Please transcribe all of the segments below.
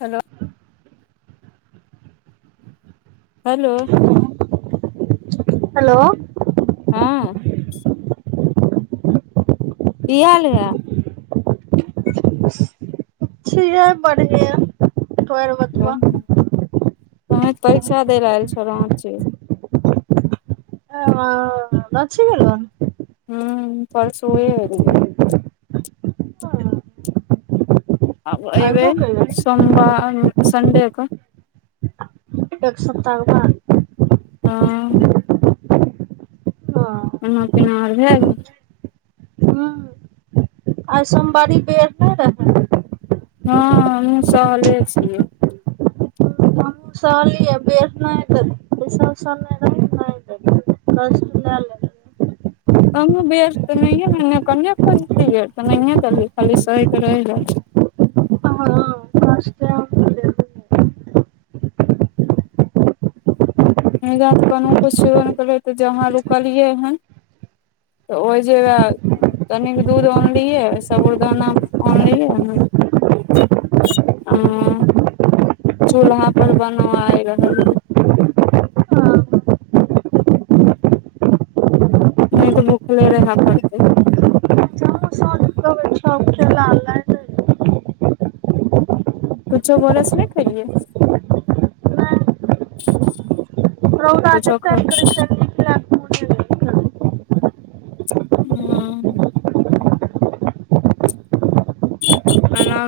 Hello hello hello हँ की हाल हे छीये बढ़िआ आओर अपन बढ़िया बताउ परीक्षा दे रहल छौ राँची में ह राँचि गेेल हन हू परसुए एलिये आब अयबै अयबो केलहन सोमवार संडेके एक सप्ताह क बाद हँ हँ खाना पीना आर भए गेल हूँ आइ सोमवारी पेड़ नहि रहै हँ हमहुँ सहले छियै हमहूँ सहलियै बे तऽ सह रखना तऽ करछुल ले लेबै [unintelligible] हमहु बेर तऽ नइये कने खोजतियै तऽ नहिए देलियै खाली सहि कऽ रहि गेलियै [inaudible] हँ कष्टे हम लेलियै हीयां तऽ कनहु किछ छेबे नइ अइछ करै तऽ जहाँ रुकलियै हन तऽ ओहि जे तनिक दूध आनलियै सबुरदाना आनलियै हन आयें चूल्हा पर बनबाय रहली हँ नइ तऽ भुखले रहै पड़ते कुछो भोरे से नइ खेलिये रहु आटत ख अ च हँ [unintelligible] एना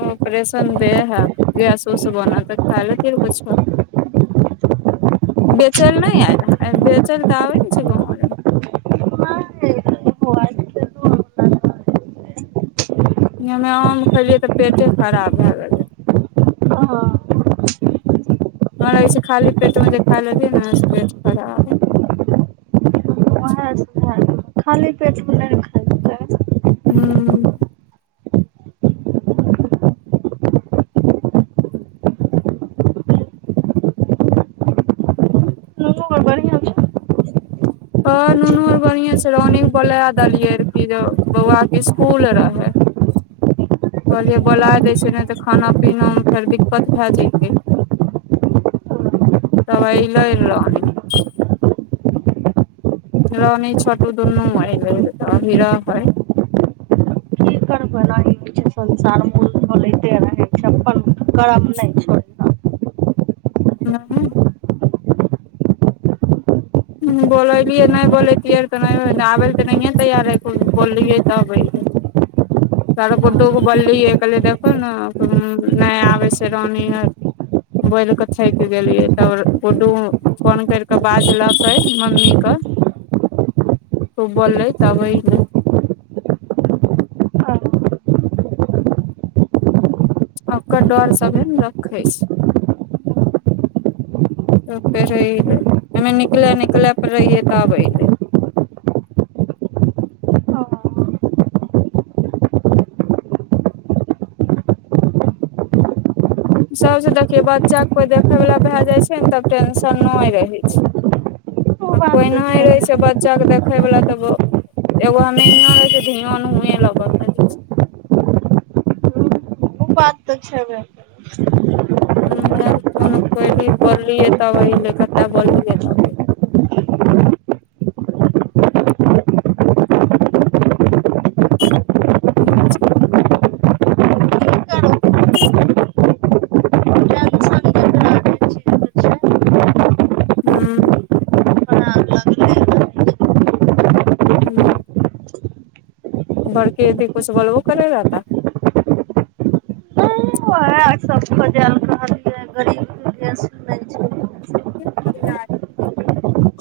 ऑपरेशन देह हे गैस उस बनत तऽ खा लेति रहै कुछो [unintelligible] बेचल नइ अएल रेहा बेचल तऽब ने करे छै गाम में [unintelligible] हमे आम खेलियै तऽ पेटे खराब भए गेलै खाली हमर लगे छै खाली पेट मे जे खा लेलियै ने से पेट खराब मह छै हूँ नुनू बर बढ़िया छलखिन हँ नुनू आर बढ़ियां से रानीक बोला देलियै रहे की जे बौआ के स्कुल रहे कहलियै बोला हन दै छियै नहि तऽ खाना पीनामे फेर दिक्कत भे जैतै हबे अएलै रानी रानी छोटू दुनू अएलै र तऽ अभी रहै कि करबेण करब नहि छोड़ि कऽ हँ [unintelligible] हँ बोललियै नहि बोलैतियै तऽ नहि आबै लए तऽ नहिए तैयार है बोललियै तब अयलै त [inaudible] तर गुड्डू के बोललियै कहलियै देखहो ने नहि आबै छै रानी आर बोलि कऽ थकि गेलियै तब गुड्डू फोन करि कऽ बाजलक मम्मी कऽ उ बोललै तब अयलै आ [inaudible] आ ओकर डर सभे ने रखै छै तब फेर अयलै हमे निकलय निकलय पर रहियै तऽब अयलै [inaudible] ओ सभसँ देखियै बच्चाके कोइ देखयवला भए जाइ छै ने तब टेंशन नहि रहै छै आ बात कोइ तऽ नहि छैबे रहै छै बच्चाके देखयवला तऽ ब एगो हम इंहो रहै छी मोन हुएं लगल रहैत छै उ बात तऽ छैबे करै हँ उहां अभी फोनो कैली बोललियै तब अइलै केत्ता बोललियै तब [inaudible] अच्छा की करबै टेंशन जेकरा रहै छै से छै हूँ ओकरा लगले रहै छै ह्म बड़की दीदी कुछो बोलबो करै रहता उएह सब खोजल कहलियै गरीबके देश नै छै के करैया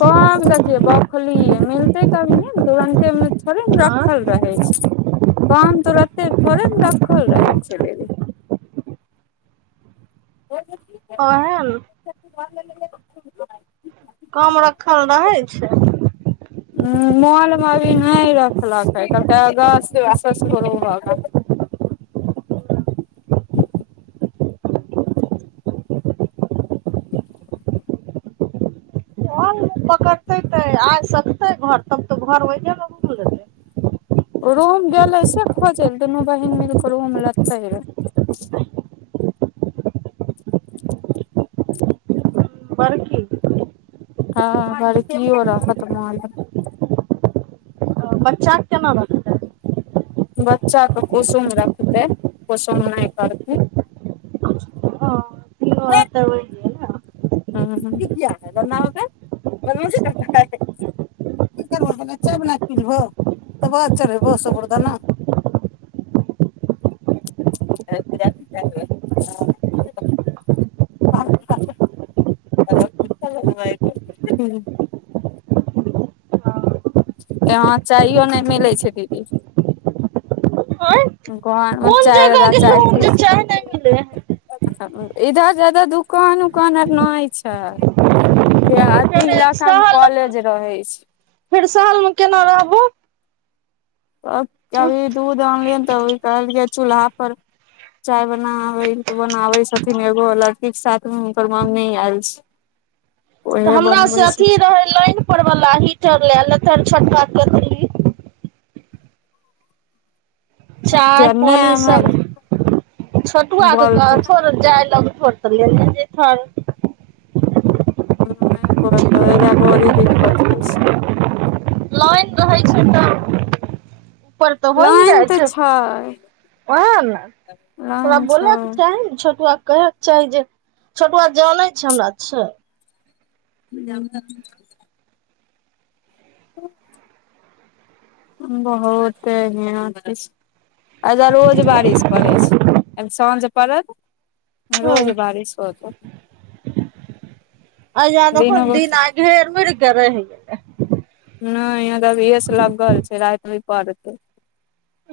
काम देखिये बौखलिये मिलते तभिये ने तुरन्ते थोड़े ने रखल रहै छै काम तुरत्ते थोड़े ने रखल रहै छै बेबी ओहे ने [unintelligible] काम रखल रहै छै ह मॉल मे अभी नहि रखलकै कहलकै अगस्त सितम्बर [inaudible] [inaudible] ओर पकड़तै तऽ आ सकतै घर तब तऽ घर ओहिजे ने घुम लेतै रूम गेलै से खोजैल दुनू बहीन मिलकेऽ रूम लेते रहे बड़की हँ घर कियो रह तम हो बच्चा के केना रखतै बच्चाके कुसुम रखतै कुसुम नहि करतै हँ तीनों रहतै ने हँ इ किया नै बननाइ होतै बदमासी करतै खा [unintelligible] की करबहो पहिने चाय बना कऽ पिलेबहो तैके बाद चढ़ैबहो सबुरदाना [inaudible] [unintelligible] ह्म ह्म [unintelligible] यहाँ चाइयो नहि मिलै छै दीदी आँय घरमे कोन चाय जगह रहला चाय गेलहु हन जे किछु चाय नै मिलै है इधर जादा दुकान उकान आर नहि छै देहाति फेर इलाका मे शहर कॉलेज रहै छै फेर शहर मे केना रहबुहू तब अभी दूध आनलियनि त अभी कहलियै चूल्हा पर चाय बनाबै तऽ बनाबै छथिन एगो लड़की के साथमे हुनकर मम्मी आयल छै [inaudible] तऽ हमरा से बनबै अथी छथिन रहै लाइन पर वला हीटर लए लेतैर छोटका केतली चाय जन्ने पानि सब हमर छोटुआ के बोलथिन कहतहो र जाय लगतहो र त लेने जैतह र नहि बोलहो एहिजा बरी दिक्कत होइ छै लाइन रहै छैन तऽ ऊपर तऽ छै होइ ने लाइन जाइ तऽ छै ओहै न तोरा लाइन छै बोलैके चाही ने छोटुआ कहेके चाही जे छोटुआ जानै छै हमरा छै जानतै र त [inaudible] बहुत हियां एहिजा रोज बारिश पड़ै छै एम साँझ पड़त रोज हूं बारिश होत अहिजा देखो न दिन आई ढ़ेर गर्मी रहै नहि यहां तऽ अभियेसे लगल छै राति भी परतै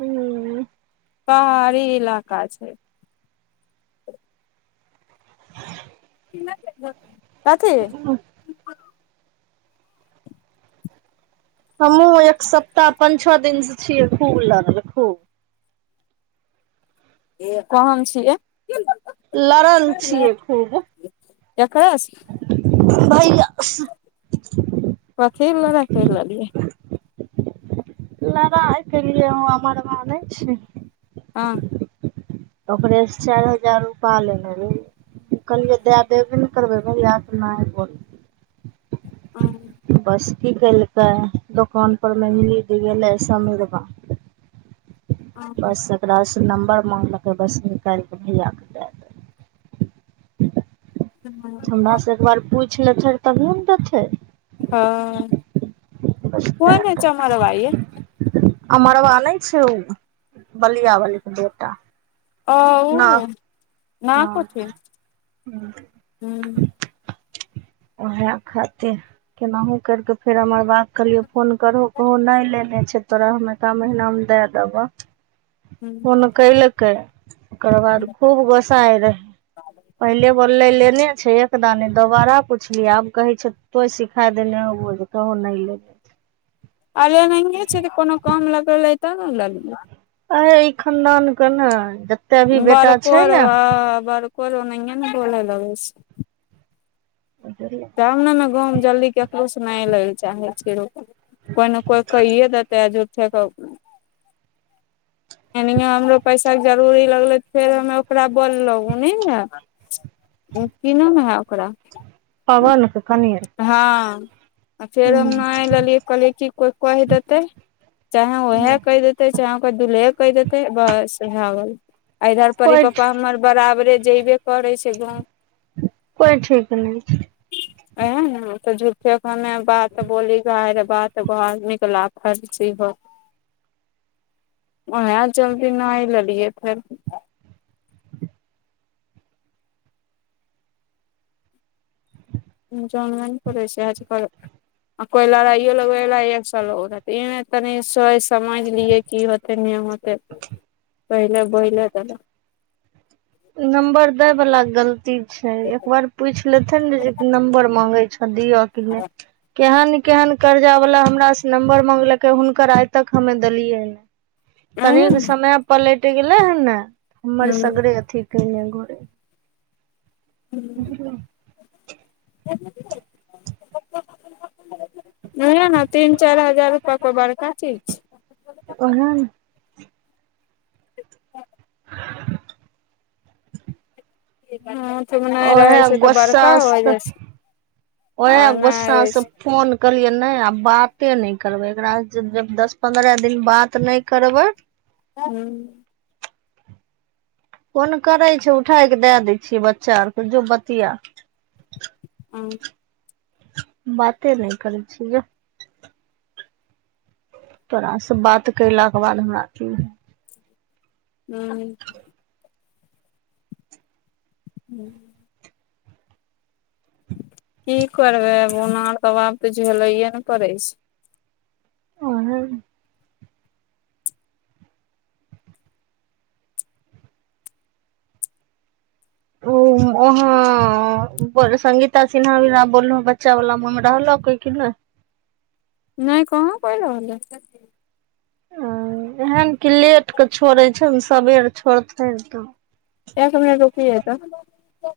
हूं पहाड़ी इलाका छै कथी हमहूँ एक सप्ताह पाँच छओ दिनसँ छियै खूब लगल खूब कोन छियै लड़ल छिय खूब ककरा से भइआ कथि लड़ाई कर लेलिए लड़ाई क लियए ओ हममर भाइ नहि छी हँ ओकरे चारि हजार रुपा ललेलिएय कहलियै दए देबे ने करबै भैआ अपना ह बोल हँ बस की केलकै दोकानपरमे मिलि गेलै अमरबा बस एकरासँ नम्बर मागलकै बस निकालि कऽ भैयाकेँ दए देल हमरा से एकबार पूछि लेतै तभी ने देतै बस दए देल [unintelligible] अमरबा नहि छै ओ बलिया बलीे बेटा न हँ [unintelligible] उएह खातिर केनाहु करि कऽ फेर हमर बात कहलियै फोन करहो कहू नहि लेले नहि छै तोरा हम एका महना मे दए देबऽ हूं। फोन केलकै ओकर बाद खूब गोस्सा आ रहै पहिले बो ले लेने छै एक दा ने दोबाराह छली आब कहै छै तो सिखा देने हबो जे कहूँ नहि लेबै अल नहिंगे छै कोनो काम लगलै त ने ल ल [unintelligible] अे ई खनदान के ने जते भी बेटा छै बड़कर ने आ बरकर हो ने अ ने बोललगै छै तब ने ने गाँवमे जल्दी ककरोसँ नहि लै लए चाहै छियै रपै कोइ ने कोइ कहित हजूठे के एनहि हमरो पैसाके जरूरी लगलै फेर हमे ओकरा बोललहु ओ ने कीनाम है ओकरा पवनक कनियन हँ आ फेर हम न लेलियै कहलियै की कोइ कहि देतै चाहे वह कहि देतै चाहे ओककर दुलहेेक बस इएह इधर परी कोइ पप्पा हमर बराबरे जेबे करै छै गाँव कोइ ठीक नहि छै आ तऽ झूठे हमे बात बोली ह बात ब आदमी के लापर्ची हो [unintelligible] वह जल्दी नी लेलियए फेर जनद ने प छै आज कर [unintelligible] आ कोइ लड़ाइयो लगबै ला एक सए रह तनी सोच समझ लियै की होते नही‌ होते मत पहिले बहिला तेल नम्बर दए बला गलती छै एकबार पूछि लेथिेन ने जे नम्बर मांगे छ दी औ कि ने नही केहन कर्जा वाला हमर से नम्बर मागलकै हुनकर आइ तक हमे देलियै तनी एहे ने समय पर लेट गेलै हे ने हमर हूँ सगरे अथी घ बुझ [inaudible] नहि ने तीन चारि हजार रुपआ को बड़का चीज छै ओहन ह [inaudible] रहै उएह छै तऽ बड़का हो गोस्साँ जाइ छै उएह आर नहि गोस्साँ रहै छै फोन कहलियै नहि आब बाते नहि करबै एकराास जब दस पन्द्रह दिन बात नहि करबै ह्म फोन करै छै उठाय कऽ दए दै छियै बच्चा आरके जो बतिया ह [unintelligible] बाते नहि करै छिय जोह तोरास से बात कयलाक के बाद हमराथी है ह्म ह्म की करबै उनार तब तऽ झेलैए ने पड़ै छै अोहे न उ उहा उपर सगीता सिन्हा भीरा बोललोह बच्चा वाला उ मे रहलो कोई कि नहि [inaudible] नहि कहाँ पहि रहलै ह एहन कि लेटके छोड़ै छै ने सबेर छोड़ते तऽ एक मिनट रुकिये त